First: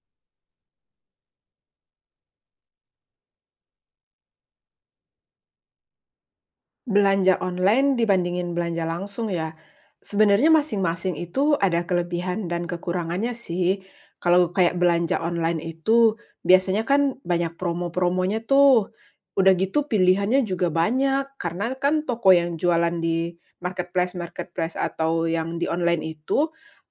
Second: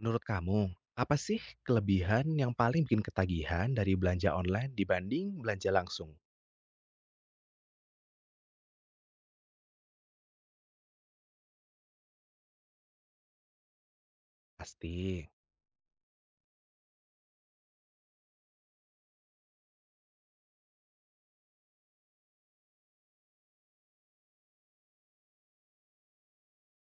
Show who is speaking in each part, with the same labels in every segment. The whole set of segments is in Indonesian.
Speaker 1: Menurut kamu, apa sih kelebihan yang paling bikin ketagihan dari belanja online dibanding belanja langsung?
Speaker 2: Belanja online dibandingin belanja langsung ya, sebenarnya masing-masing itu ada kelebihan dan kekurangannya sih. Kalau kayak belanja
Speaker 1: Pasti.
Speaker 2: online itu biasanya kan banyak promo-promonya tuh. Udah gitu pilihannya juga banyak karena kan toko yang jualan di marketplace-marketplace atau yang di online itu,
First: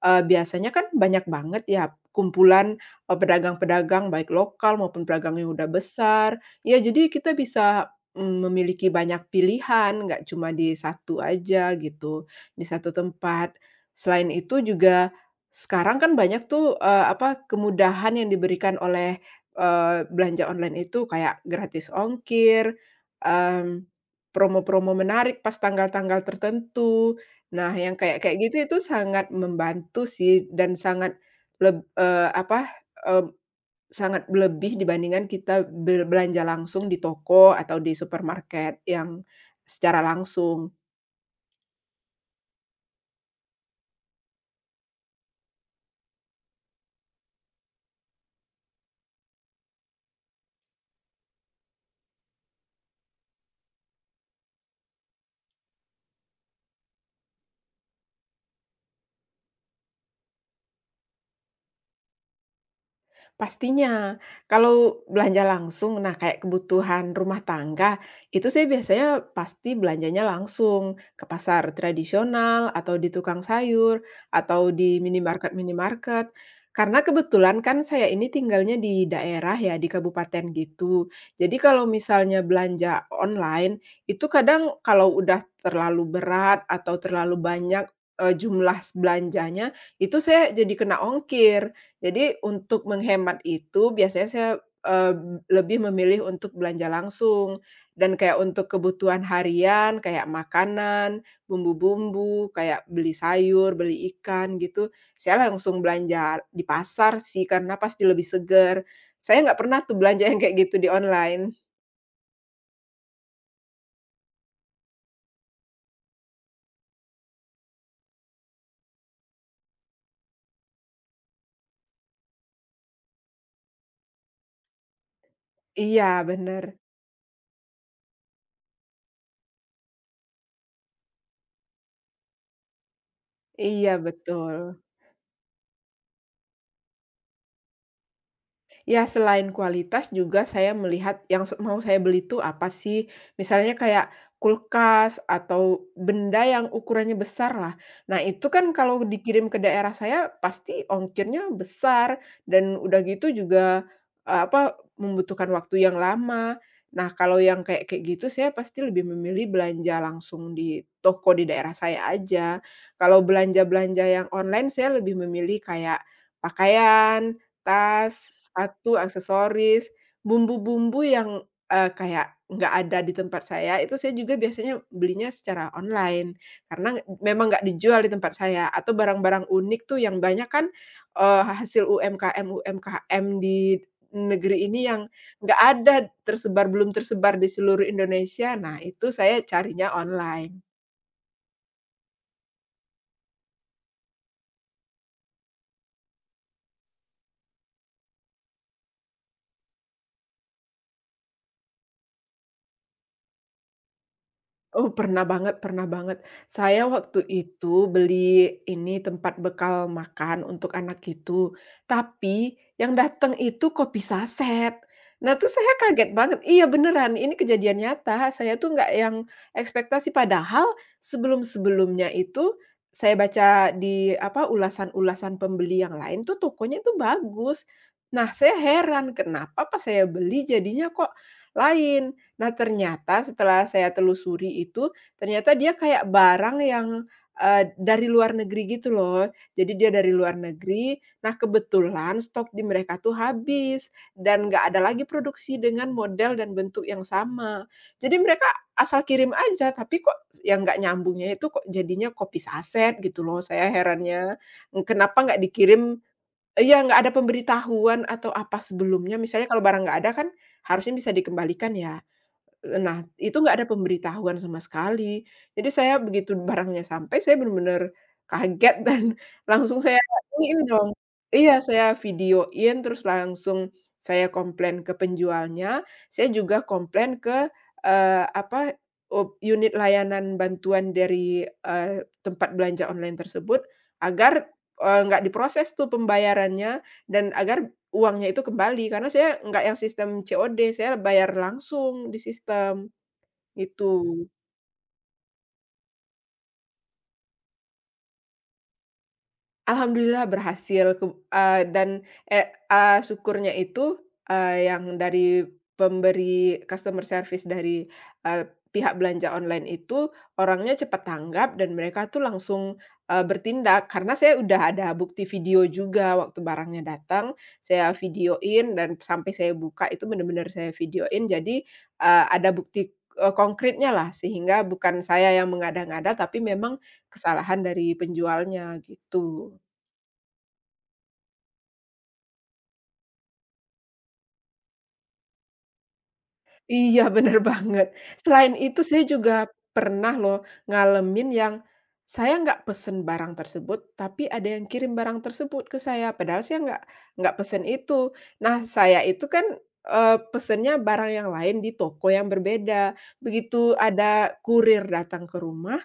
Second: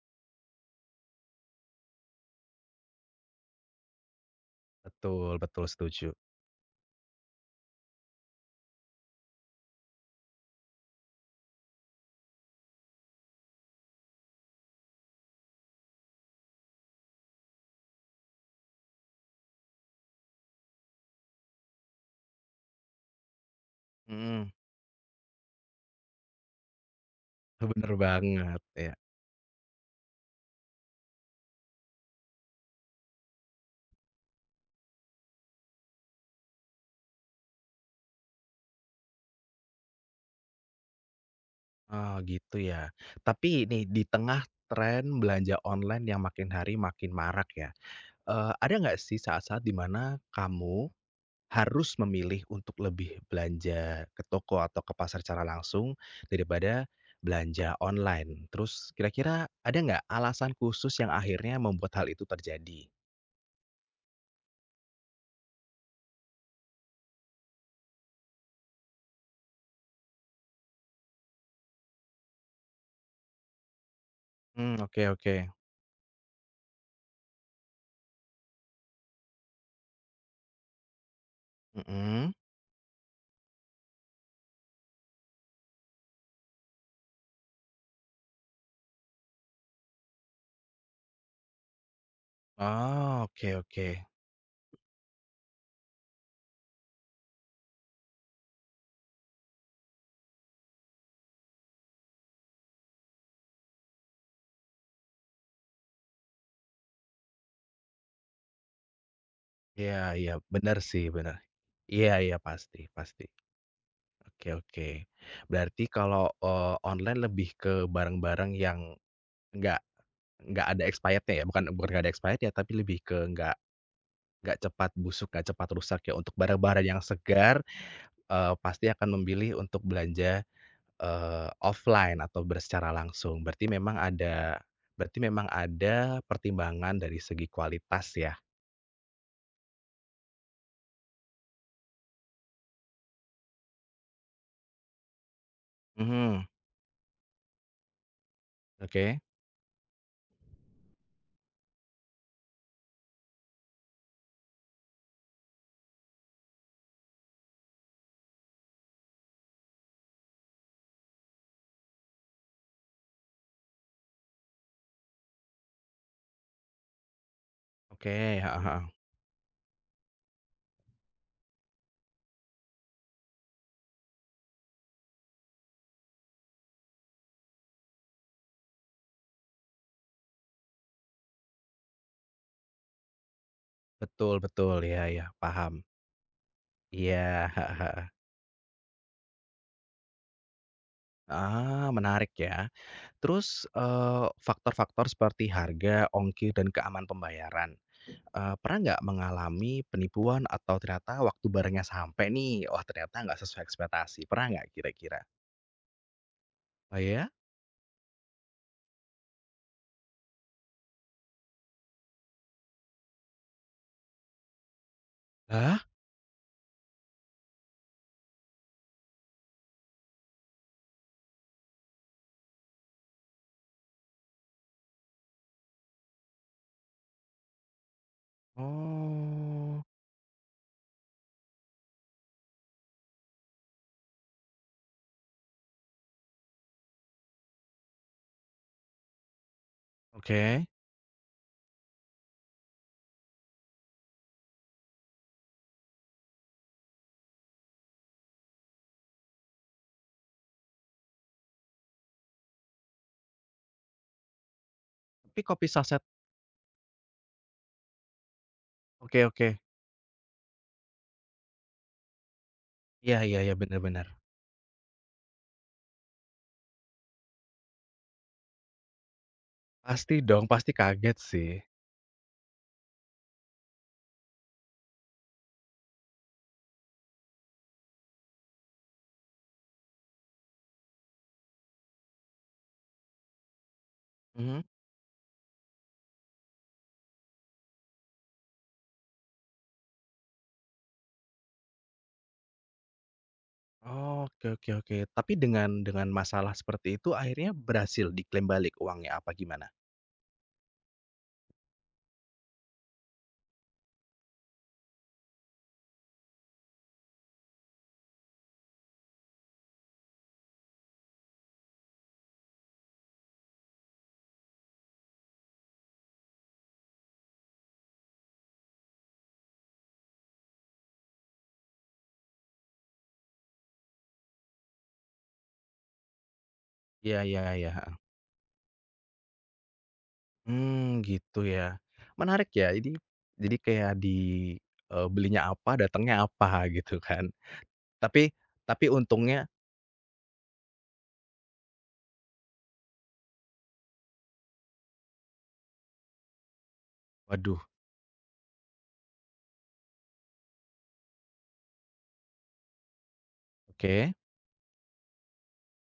Speaker 2: biasanya kan banyak banget ya kumpulan, pedagang-pedagang baik lokal maupun pedagang
Speaker 1: Betul,
Speaker 2: yang
Speaker 1: betul
Speaker 2: udah
Speaker 1: setuju.
Speaker 2: besar. Ya jadi kita bisa, memiliki banyak pilihan, nggak cuma di satu aja gitu, di satu tempat. Selain itu juga sekarang kan banyak tuh, kemudahan yang diberikan oleh, belanja online itu kayak gratis ongkir, mmm,
Speaker 1: Mhm,
Speaker 2: promo-promo menarik pas tanggal-tanggal tertentu. Nah,
Speaker 1: bener
Speaker 2: yang kayak kayak gitu
Speaker 1: banget,
Speaker 2: itu
Speaker 1: ya.
Speaker 2: sangat membantu sih dan sangat leb eee, apa, eee, sangat lebih dibandingkan kita berbelanja langsung di toko atau di supermarket yang secara langsung.
Speaker 1: Oh, gitu ya. Tapi nih, di tengah tren belanja online yang makin hari makin marak ya, ada nggak sih saat-saat di mana kamu harus memilih untuk lebih belanja ke toko atau ke pasar secara langsung daripada belanja online. Terus kira-kira ada nggak alasan khusus yang akhirnya membuat hal itu terjadi?
Speaker 2: Pastinya, kalau belanja langsung, nah kayak kebutuhan rumah tangga, itu saya biasanya pasti belanjanya langsung ke pasar tradisional atau di tukang sayur atau
Speaker 1: Mmm,
Speaker 2: di
Speaker 1: oke oke.
Speaker 2: minimarket-minimarket. Karena kebetulan kan saya ini tinggalnya di daerah ya, di kabupaten gitu. Jadi kalau
Speaker 1: Mhm.
Speaker 2: misalnya belanja online, itu kadang kalau udah terlalu berat atau terlalu banyak, jumlah belanjanya, itu saya jadi kena ongkir. Jadi untuk
Speaker 1: Oh,
Speaker 2: menghemat
Speaker 1: oke oke.
Speaker 2: itu biasanya saya, eee, lebih memilih untuk belanja langsung dan kayak untuk kebutuhan harian kayak makanan, bumbu-bumbu, kayak beli sayur, beli ikan gitu, saya langsung belanja di pasar sih karena pasti lebih seger. Saya nggak pernah tuh
Speaker 1: Iya
Speaker 2: belanja
Speaker 1: iya,
Speaker 2: yang kayak gitu
Speaker 1: benar
Speaker 2: di
Speaker 1: sih, benar.
Speaker 2: online.
Speaker 1: Iya iya, pasti pasti. Oke oke. Berarti kalau, online lebih ke barang-barang yang nggak nggak ada expirednya ya? Bukan bukan nggak ada expired ya, tapi lebih ke nggak cepat busuk, nggak cepat rusak ya.
Speaker 2: Iya
Speaker 1: Untuk
Speaker 2: bener.
Speaker 1: barang-barang yang segar, pasti akan memilih untuk belanja offline atau bersecara langsung. Berarti
Speaker 2: Iya
Speaker 1: memang ada,
Speaker 2: betul.
Speaker 1: berarti memang ada pertimbangan dari segi kualitas ya?
Speaker 2: Ya, selain kualitas juga saya melihat yang se mau saya beli itu apa sih, misalnya kayak kulkas atau benda
Speaker 1: Mhm,
Speaker 2: yang ukurannya besar lah. Nah, itu kan kalau
Speaker 1: oke
Speaker 2: dikirim ke daerah saya pasti ongkirnya besar dan udah gitu juga, membutuhkan waktu yang lama. Nah, kalau yang kayak kayak gitu saya pasti lebih memilih belanja langsung di toko di daerah saya aja. Kalau belanja-belanja yang online saya lebih memilih kayak pakaian,
Speaker 1: oke,
Speaker 2: tas,
Speaker 1: heeh heeh.
Speaker 2: sepatu, aksesoris, bumbu-bumbu yang, kayak nggak ada di tempat saya, itu saya juga biasanya belinya secara online, karena nge memang nggak dijual di tempat saya, atau barang-barang unik tuh yang banyak kan, hasil UMKM-UMKM di
Speaker 1: Betul
Speaker 2: negeri
Speaker 1: betul,
Speaker 2: ini
Speaker 1: ya.
Speaker 2: yang
Speaker 1: Ya
Speaker 2: nggak
Speaker 1: paham.
Speaker 2: ada tersebar belum
Speaker 1: Iya,
Speaker 2: tersebar di
Speaker 1: heeh
Speaker 2: seluruh
Speaker 1: heeh.
Speaker 2: Indonesia. Nah, itu saya carinya online.
Speaker 1: Ah, menarik ya. Terus, faktor-faktor seperti harga, ongkir, dan keamanan pembayaran. Pernah nggak mengalami penipuan atau ternyata waktu barangnya sampai nih, wah ternyata nggak sesuai ekspektasi, pernah nggak
Speaker 2: Oh,
Speaker 1: kira-kira?
Speaker 2: pernah banget pernah banget. Saya
Speaker 1: Oh
Speaker 2: waktu
Speaker 1: ya?
Speaker 2: itu beli ini, tempat bekal makan untuk anak itu, tapi yang datang itu kopi saset. Nah, tuh saya
Speaker 1: Hah?
Speaker 2: kaget banget. Iya, beneran, ini kejadian nyata. Saya tuh nggak yang ekspektasi, padahal sebelum-sebelumnya itu saya baca di, apa, ulasan-ulasan pembeli yang lain tuh tokonya itu bagus. Nah, saya heran kenapa pas
Speaker 1: Oh.
Speaker 2: saya beli jadinya kok lain. Nah, ternyata setelah saya telusuri itu, ternyata dia kayak barang yang, dari luar negeri gitu loh. Jadi dia dari luar
Speaker 1: Oke.
Speaker 2: negeri, nah kebetulan stok di mereka tuh habis dan nggak ada lagi produksi dengan model dan bentuk yang sama. Jadi mereka asal kirim aja, tapi kok yang nggak nyambungnya itu kok jadinya kopi saset gitu loh, saya herannya. Kenapa nggak
Speaker 1: Tapi kopi
Speaker 2: dikirim?
Speaker 1: saset,
Speaker 2: Ya nggak ada pemberitahuan atau apa sebelumnya,
Speaker 1: oke
Speaker 2: misalnya
Speaker 1: oke.
Speaker 2: kalau barang nggak ada kan harusnya bisa dikembalikan ya, nah,
Speaker 1: Iya
Speaker 2: itu
Speaker 1: iya iya,
Speaker 2: nggak ada
Speaker 1: benar-benar.
Speaker 2: pemberitahuan sama sekali. Jadi saya begitu barangnya sampai, saya benar-benar kaget dan langsung saya
Speaker 1: Pasti dong,
Speaker 2: ini
Speaker 1: pasti
Speaker 2: dong,
Speaker 1: kaget sih.
Speaker 2: iya, saya videoin, terus langsung saya komplain ke penjualnya, saya juga komplain ke, eee, apa, up unit layanan bantuan dari, tempat belanja online tersebut agar,
Speaker 1: Mhm.
Speaker 2: nggak diproses tuh pembayarannya dan agar uangnya itu kembali, karena saya nggak yang sistem COD, saya bayar langsung di sistem,
Speaker 1: Oh,
Speaker 2: gitu.
Speaker 1: oke oke oke. Tapi dengan masalah seperti itu akhirnya berhasil diklaim balik uangnya, apa gimana?
Speaker 2: Alhamdulillah berhasil ke dan, eee eee, syukurnya itu, yang dari pemberi customer service dari, eee, pihak belanja online itu orangnya cepat tanggap dan mereka tuh langsung, bertindak. Karena saya udah ada bukti video juga waktu barangnya datang, saya videoin dan sampai saya buka itu benar-benar saya videoin. Jadi, ada bukti, konkritnya lah sehingga bukan saya yang mengada-ngada tapi memang
Speaker 1: Iya iya
Speaker 2: kesalahan
Speaker 1: iya.
Speaker 2: dari penjualnya gitu.
Speaker 1: Hmm, gitu ya. Menarik ya, ini jadi kayak di, belinya apa, datangnya apa gitu
Speaker 2: Iya,
Speaker 1: kan.
Speaker 2: bener banget.
Speaker 1: Tapi
Speaker 2: Selain itu
Speaker 1: tapi
Speaker 2: saya juga
Speaker 1: untungnya,
Speaker 2: pernah loh ngalamin yang saya nggak pesen barang tersebut, tapi ada yang kirim barang tersebut ke saya, padahal saya nggak
Speaker 1: waduh,
Speaker 2: pesen itu. Nah, saya itu kan, pesennya barang yang lain di toko yang berbeda. Begitu
Speaker 1: oke.
Speaker 2: ada kurir datang ke rumah,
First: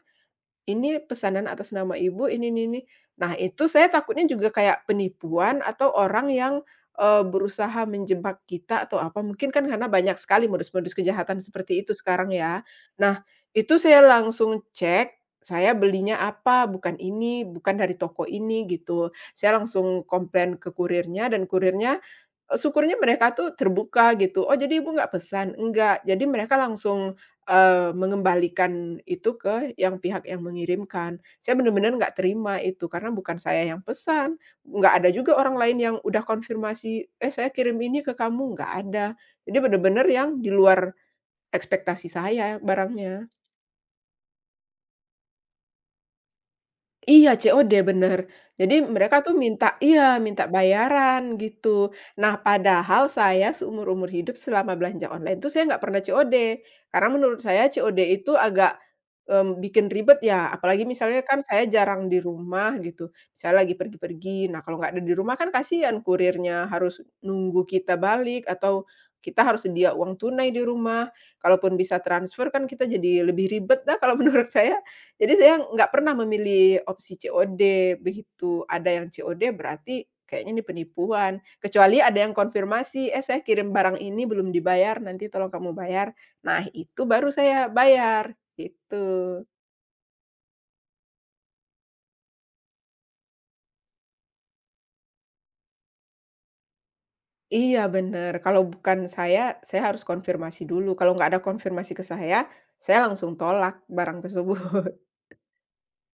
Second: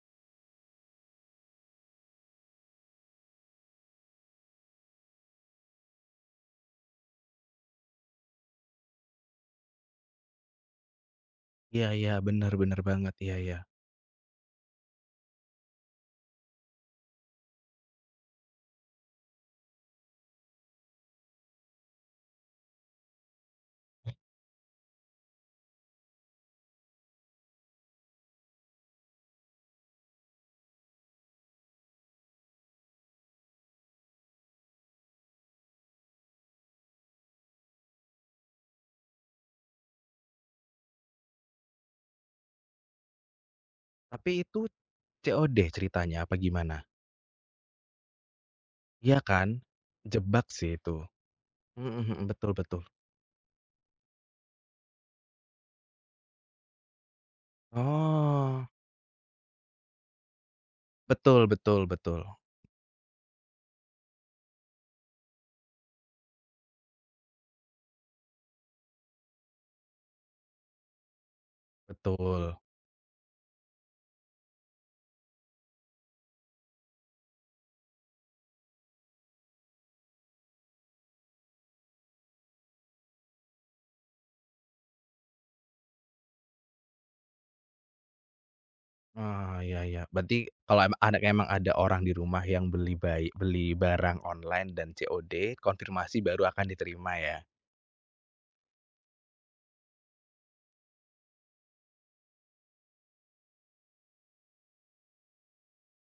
Speaker 2: ini pesanan atas nama ibu, ini ini. Nah, itu saya takutnya juga kayak penipuan atau orang yang, berusaha menjebak kita atau apa, mungkin kan karena banyak sekali modus-modus kejahatan seperti
Speaker 1: Iya
Speaker 2: itu
Speaker 1: iya,
Speaker 2: sekarang ya.
Speaker 1: benar-benar banget,
Speaker 2: Nah,
Speaker 1: iya iya.
Speaker 2: itu saya langsung cek, saya belinya apa, bukan ini, bukan dari toko ini gitu. Saya langsung komplain ke kurirnya dan kurirnya syukurnya mereka tuh terbuka gitu, "Oh jadi Ibu nggak pesan?" "Enggak." Jadi mereka langsung, mengembalikan itu ke yang pihak yang mengirimkan. Saya benar-benar nggak terima itu, karena bukan saya yang pesan, nggak ada juga orang lain yang udah konfirmasi, "Eh saya kirim ini ke kamu." Nggak ada. Jadi benar-benar yang di luar ekspektasi saya barangnya.
Speaker 1: Tapi itu COD ceritanya apa gimana?
Speaker 2: Iya, COD bener. Jadi
Speaker 1: Iya
Speaker 2: mereka tuh
Speaker 1: kan?
Speaker 2: minta iya, minta
Speaker 1: Jebak sih itu.
Speaker 2: bayaran gitu.
Speaker 1: Mhm mhm,
Speaker 2: Nah,
Speaker 1: betul betul.
Speaker 2: padahal saya seumur-umur hidup selama belanja online tuh saya nggak pernah COD. Karena menurut saya COD itu
Speaker 1: Oh,
Speaker 2: agak, bikin ribet ya, apalagi misalnya kan
Speaker 1: betul
Speaker 2: saya
Speaker 1: betul
Speaker 2: jarang di
Speaker 1: betul,
Speaker 2: rumah gitu, misalnya lagi pergi-pergi. Nah, kalau nggak ada di rumah kan kasihan kurirnya harus nunggu kita balik atau kita harus sedia uang tunai di rumah. Kalaupun bisa transfer
Speaker 1: betul.
Speaker 2: kan kita jadi lebih ribet dah kalau menurut saya. Jadi saya nggak pernah memilih opsi COD. Begitu ada yang COD berarti kayaknya ini penipuan, kecuali ada yang konfirmasi, "Eh, saya kirim barang ini belum dibayar, nanti tolong kamu bayar." Nah, itu baru saya bayar, gitu.
Speaker 1: Ah, iya iya. Berarti kalau em ada emang ada orang di rumah yang beli bayi beli barang online dan COD, konfirmasi baru akan diterima ya?
Speaker 2: Iya, bener, kalau bukan saya, saya harus konfirmasi dulu, kalau nggak ada konfirmasi ke saya langsung tolak barang tersebut.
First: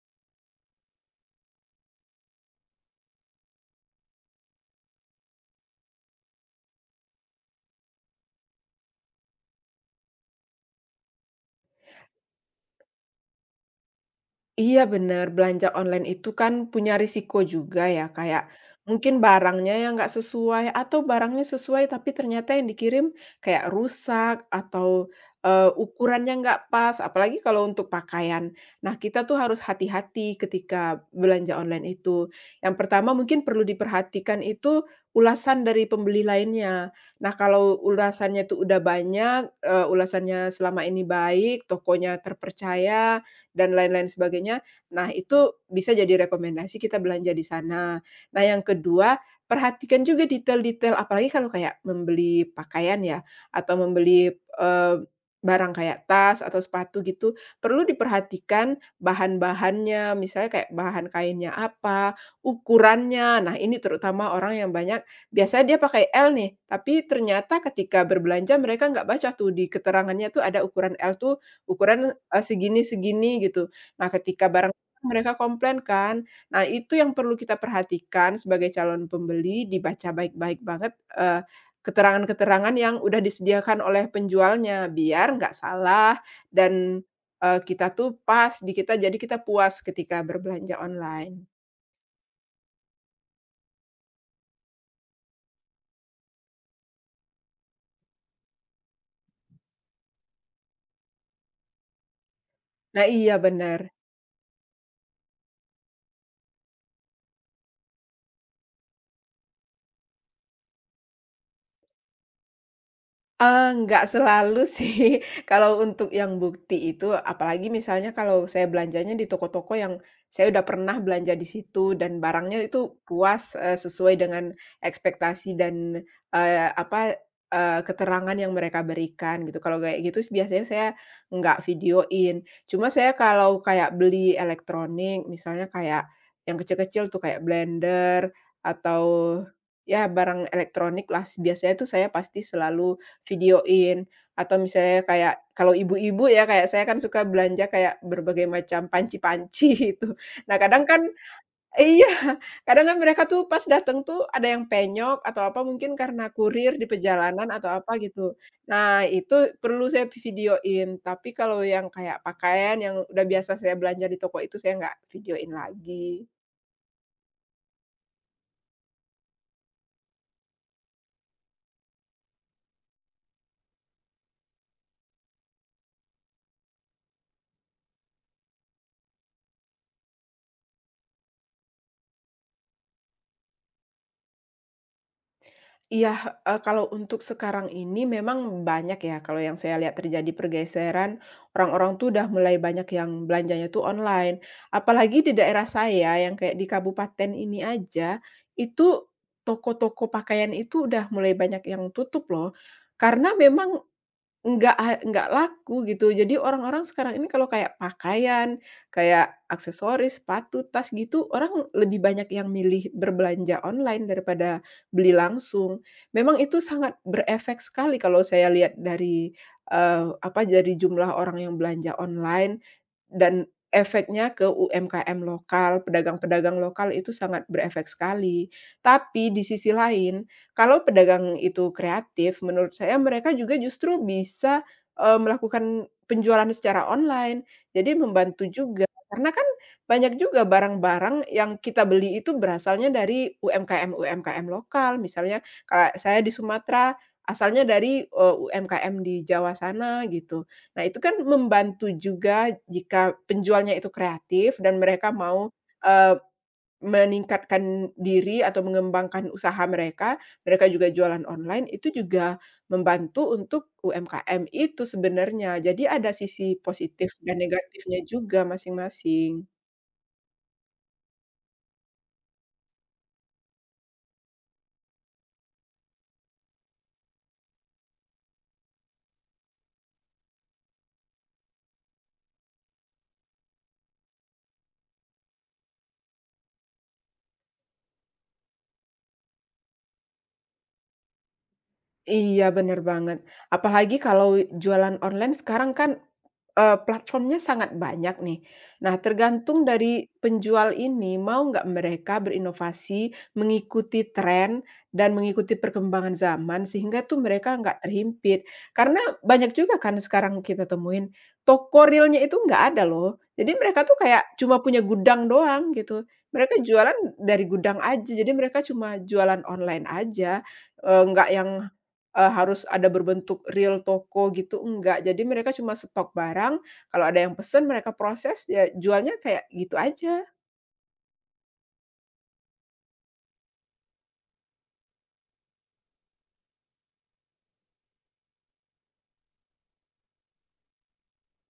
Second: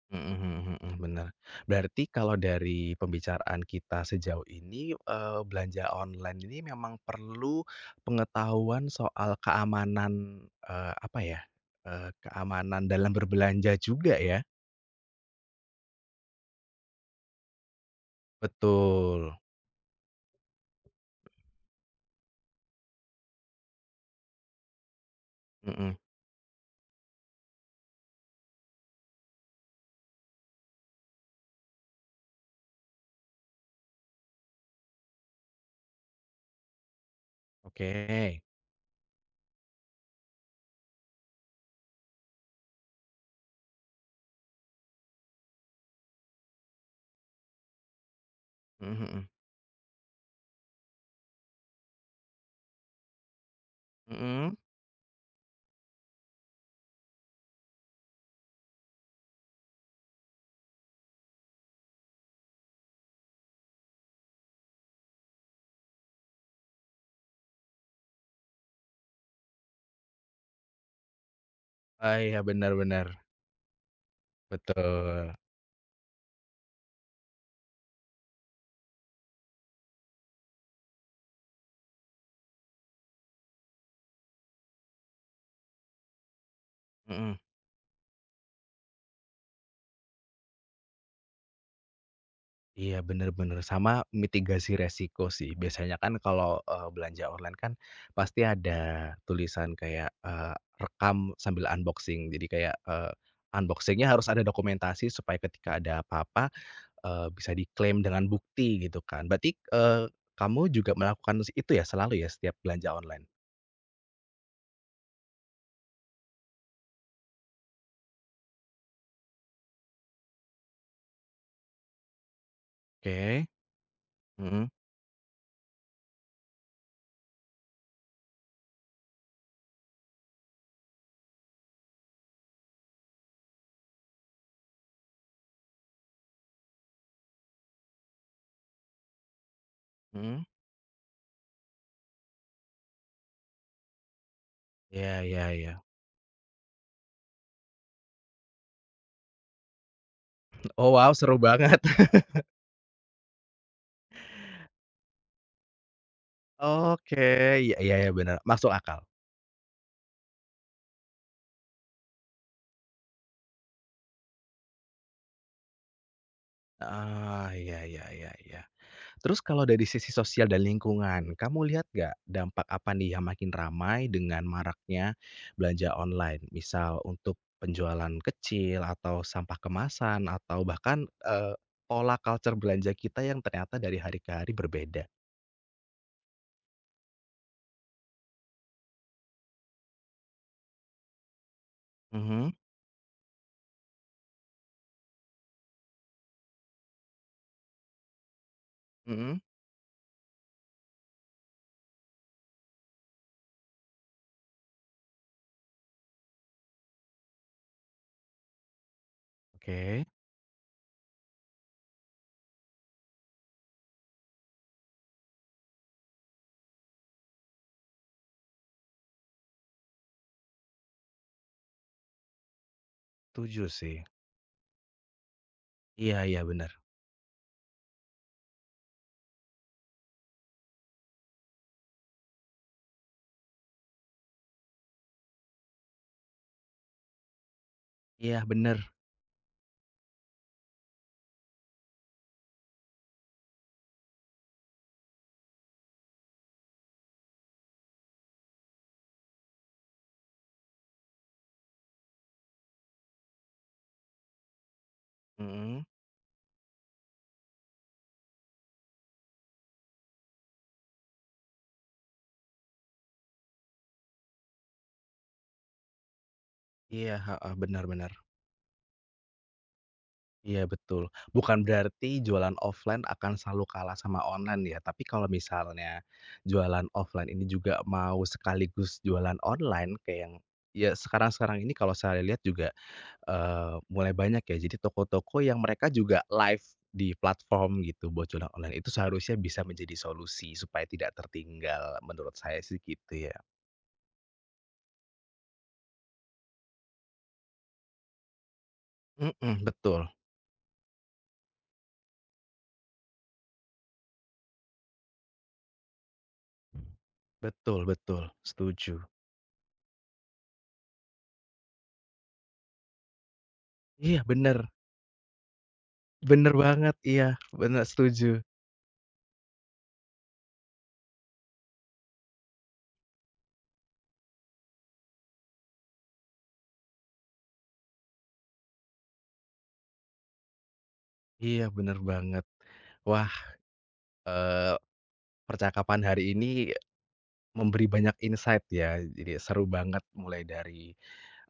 Speaker 1: Mhm mhm mhm, bener. Berarti kalau dari pembicaraan kita sejauh ini, belanja online ini memang perlu pengetahuan soal keamanan, apa ya, keamanan dalam berbelanja juga ya?
Speaker 2: Iya benar belanja online itu kan punya risiko juga ya, kayak mungkin
Speaker 1: Betul,
Speaker 2: barangnya yang nggak sesuai atau barangnya sesuai tapi ternyata yang dikirim kayak rusak atau
Speaker 1: mhm,
Speaker 2: ukurannya nggak pas, apalagi kalau untuk pakaian. Nah, kita tuh harus hati-hati ketika belanja online itu. Yang pertama mungkin perlu diperhatikan itu ulasan dari pembeli lainnya. Nah, kalau
Speaker 1: oke,
Speaker 2: ulasannya tuh udah banyak, ulasannya selama ini baik, tokonya terpercaya, dan lain-lain sebagainya. Nah, itu bisa jadi rekomendasi kita belanja di sana. Nah, yang
Speaker 1: mhm
Speaker 2: kedua,
Speaker 1: mhm,
Speaker 2: perhatikan juga detail-detail, apalagi kalau kayak membeli pakaian ya, atau membeli,
Speaker 1: mhm?
Speaker 2: eee, barang kayak tas atau sepatu gitu, perlu diperhatikan bahan-bahannya, misalnya kayak bahan kainnya apa, ukurannya. Nah, ini terutama orang yang banyak biasanya dia pakai L nih, tapi ternyata ketika berbelanja mereka nggak baca tuh di keterangannya tuh ada ukuran L tuh ukuran,
Speaker 1: Oh iya, benar-benar
Speaker 2: segini-segini gitu. Nah, ketika barang
Speaker 1: betul.
Speaker 2: mereka komplain kan. Nah, itu yang perlu kita perhatikan sebagai calon pembeli, dibaca baik-baik banget, keterangan-keterangan yang udah disediakan oleh penjualnya, biar nggak salah dan,
Speaker 1: Mhm.
Speaker 2: kita tuh pas di kita, jadi kita puas ketika berbelanja online.
Speaker 1: Iya, bener bener, sama mitigasi resiko sih. Biasanya kan kalau, belanja online kan pasti ada tulisan kayak, rekam sambil unboxing. Jadi kayak,
Speaker 2: Nah iya, benar.
Speaker 1: unboxing harus ada dokumentasi supaya ketika ada apa-apa, bisa diklaim dengan bukti gitu kan. Berarti, kamu juga melakukan itu ya selalu ya setiap belanja online?
Speaker 2: Nggak selalu sih, kalau untuk yang bukti itu, apalagi misalnya kalau saya belanjanya di toko-toko yang saya udah pernah belanja di situ dan barangnya itu
Speaker 1: Oke.
Speaker 2: puas, sesuai dengan
Speaker 1: Mhm
Speaker 2: ekspektasi dan, eee, apa, keterangan yang mereka berikan gitu. Kalau kayak gitu s biasanya saya nggak videoin. Cuma saya kalau kayak beli elektronik, misalnya kayak yang kecil-kecil tuh kayak blender atau ya
Speaker 1: mhm.
Speaker 2: barang elektronik lah, s biasanya tuh saya pasti selalu videoin atau misalnya
Speaker 1: Iya
Speaker 2: kayak
Speaker 1: iya
Speaker 2: kalau
Speaker 1: iya.
Speaker 2: ibu-ibu ya, kayak saya kan suka belanja kayak berbagai macam panci-panci itu. Nah, kadang
Speaker 1: Oh
Speaker 2: kan
Speaker 1: wow, seru banget.
Speaker 2: iya, kadang kan mereka tuh pas datang tuh ada yang penyok atau apa mungkin karena kurir di
Speaker 1: Oke,
Speaker 2: perjalanan atau
Speaker 1: iya iya
Speaker 2: apa
Speaker 1: iya,
Speaker 2: gitu.
Speaker 1: benar masuk akal.
Speaker 2: Nah, itu perlu saya videoin, tapi kalau yang kayak pakaian yang udah biasa saya belanja di toko itu saya nggak videoin lagi.
Speaker 1: Ah iya iya iya iya. Terus kalau dari sisi sosial dan lingkungan, kamu lihat nggak dampak apa nih yang makin ramai dengan maraknya belanja online? Misal untuk penjualan kecil atau sampah kemasan atau bahkan, pola culture belanja kita yang ternyata dari hari ke hari berbeda.
Speaker 2: Iya, kalau untuk sekarang ini memang banyak ya, kalau yang saya lihat terjadi pergeseran, orang-orang tuh udah
Speaker 1: Mhm,
Speaker 2: mulai banyak yang belanjanya tuh online. Apalagi di daerah saya yang kayak di kabupaten ini aja, itu
Speaker 1: mhm,
Speaker 2: toko-toko pakaian itu udah mulai banyak yang tutup loh. Karena memang nggak ha enggak laku gitu. Jadi orang-orang sekarang ini kalau kayak pakaian, kayak
Speaker 1: oke,
Speaker 2: aksesoris, sepatu, tas gitu, orang lebih banyak yang milih berbelanja online daripada beli langsung. Memang itu sangat berefek sekali kalau saya lihat dari, dari jumlah orang yang belanja online. Dan
Speaker 1: setuju sih.
Speaker 2: efeknya ke UMKM lokal,
Speaker 1: Iya iya,
Speaker 2: pedagang-pedagang
Speaker 1: benar.
Speaker 2: lokal itu sangat berefek sekali. Tapi di sisi lain, kalau pedagang itu kreatif, menurut saya mereka juga justru bisa, melakukan penjualan secara online. Jadi
Speaker 1: Iya,
Speaker 2: membantu juga,
Speaker 1: benar.
Speaker 2: karena kan banyak juga barang-barang yang kita beli itu berasalnya dari UMKM-UMKM lokal. Misalnya kalau saya di Sumatera, asalnya dari, UMKM di Jawa sana gitu. Nah, itu kan membantu juga jika penjualnya itu kreatif dan mereka mau,
Speaker 1: Mhm,
Speaker 2: eee, meningkatkan diri atau mengembangkan usaha mereka, mereka juga jualan online, itu juga membantu untuk UMKM itu sebenarnya. Jadi ada sisi positif
Speaker 1: iya,
Speaker 2: dan
Speaker 1: heeh, benar,
Speaker 2: negatifnya
Speaker 1: bener.
Speaker 2: juga masing-masing.
Speaker 1: Iya betul. Bukan berarti jualan offline akan selalu kalah sama online ya, tapi kalau misalnya jualan offline ini juga mau sekaligus jualan online kayak yang, ya sekarang-sekarang ini kalau saya lihat juga, mulai banyak ya. Jadi toko-toko yang mereka juga live di platform gitu buat jualan online, itu seharusnya bisa menjadi solusi supaya tidak tertinggal menurut
Speaker 2: Iya,
Speaker 1: saya
Speaker 2: bener
Speaker 1: sih
Speaker 2: banget.
Speaker 1: gitu ya.
Speaker 2: Apalagi kalau jualan online sekarang kan platformnya sangat banyak nih. Nah,
Speaker 1: Mhm,
Speaker 2: tergantung
Speaker 1: betul
Speaker 2: dari penjual ini mau nggak mereka berinovasi, mengikuti tren dan mengikuti perkembangan zaman sehingga tuh mereka nggak
Speaker 1: betul betul,
Speaker 2: terhimpit. Karena
Speaker 1: setuju.
Speaker 2: banyak juga kan sekarang kita temuin toko realnya itu nggak ada loh. Jadi mereka tuh
Speaker 1: Iya
Speaker 2: kayak
Speaker 1: bener,
Speaker 2: cuma punya gudang doang gitu.
Speaker 1: bener
Speaker 2: Mereka
Speaker 1: banget,
Speaker 2: jualan
Speaker 1: iya
Speaker 2: dari gudang
Speaker 1: bener
Speaker 2: aja,
Speaker 1: setuju.
Speaker 2: jadi mereka cuma jualan online aja, nggak yang harus ada berbentuk real toko gitu, enggak. Jadi mereka cuma stok barang, kalau ada yang pesen mereka proses, ya jualnya kayak gitu aja.
Speaker 1: Iya, bener banget. Wah, eee, percakapan hari ini memberi banyak insight ya, jadi seru banget mulai dari,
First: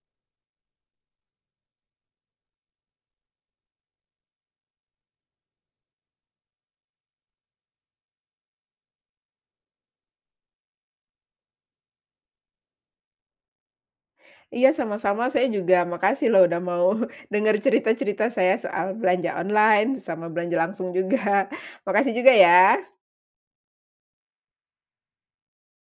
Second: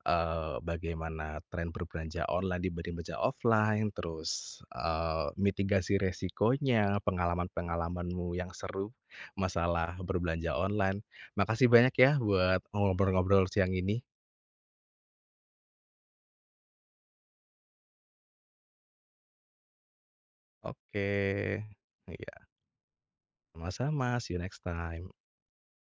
Speaker 1: bagaimana tren berbelanja online dibanding belanja offline, terus, mitigasi resikonya, pengalaman-pengalamanmu yang seru masalah berbelanja online. Makasih banyak ya buat ngobrol-ngobrol siang ini.
Speaker 2: Iya, sama-sama, saya juga makasih loh udah mau dengar cerita-cerita saya soal belanja online, sama belanja langsung
Speaker 1: Oke.
Speaker 2: juga. Makasih juga
Speaker 1: Iya,
Speaker 2: ya.
Speaker 1: sama-sama, see you next time.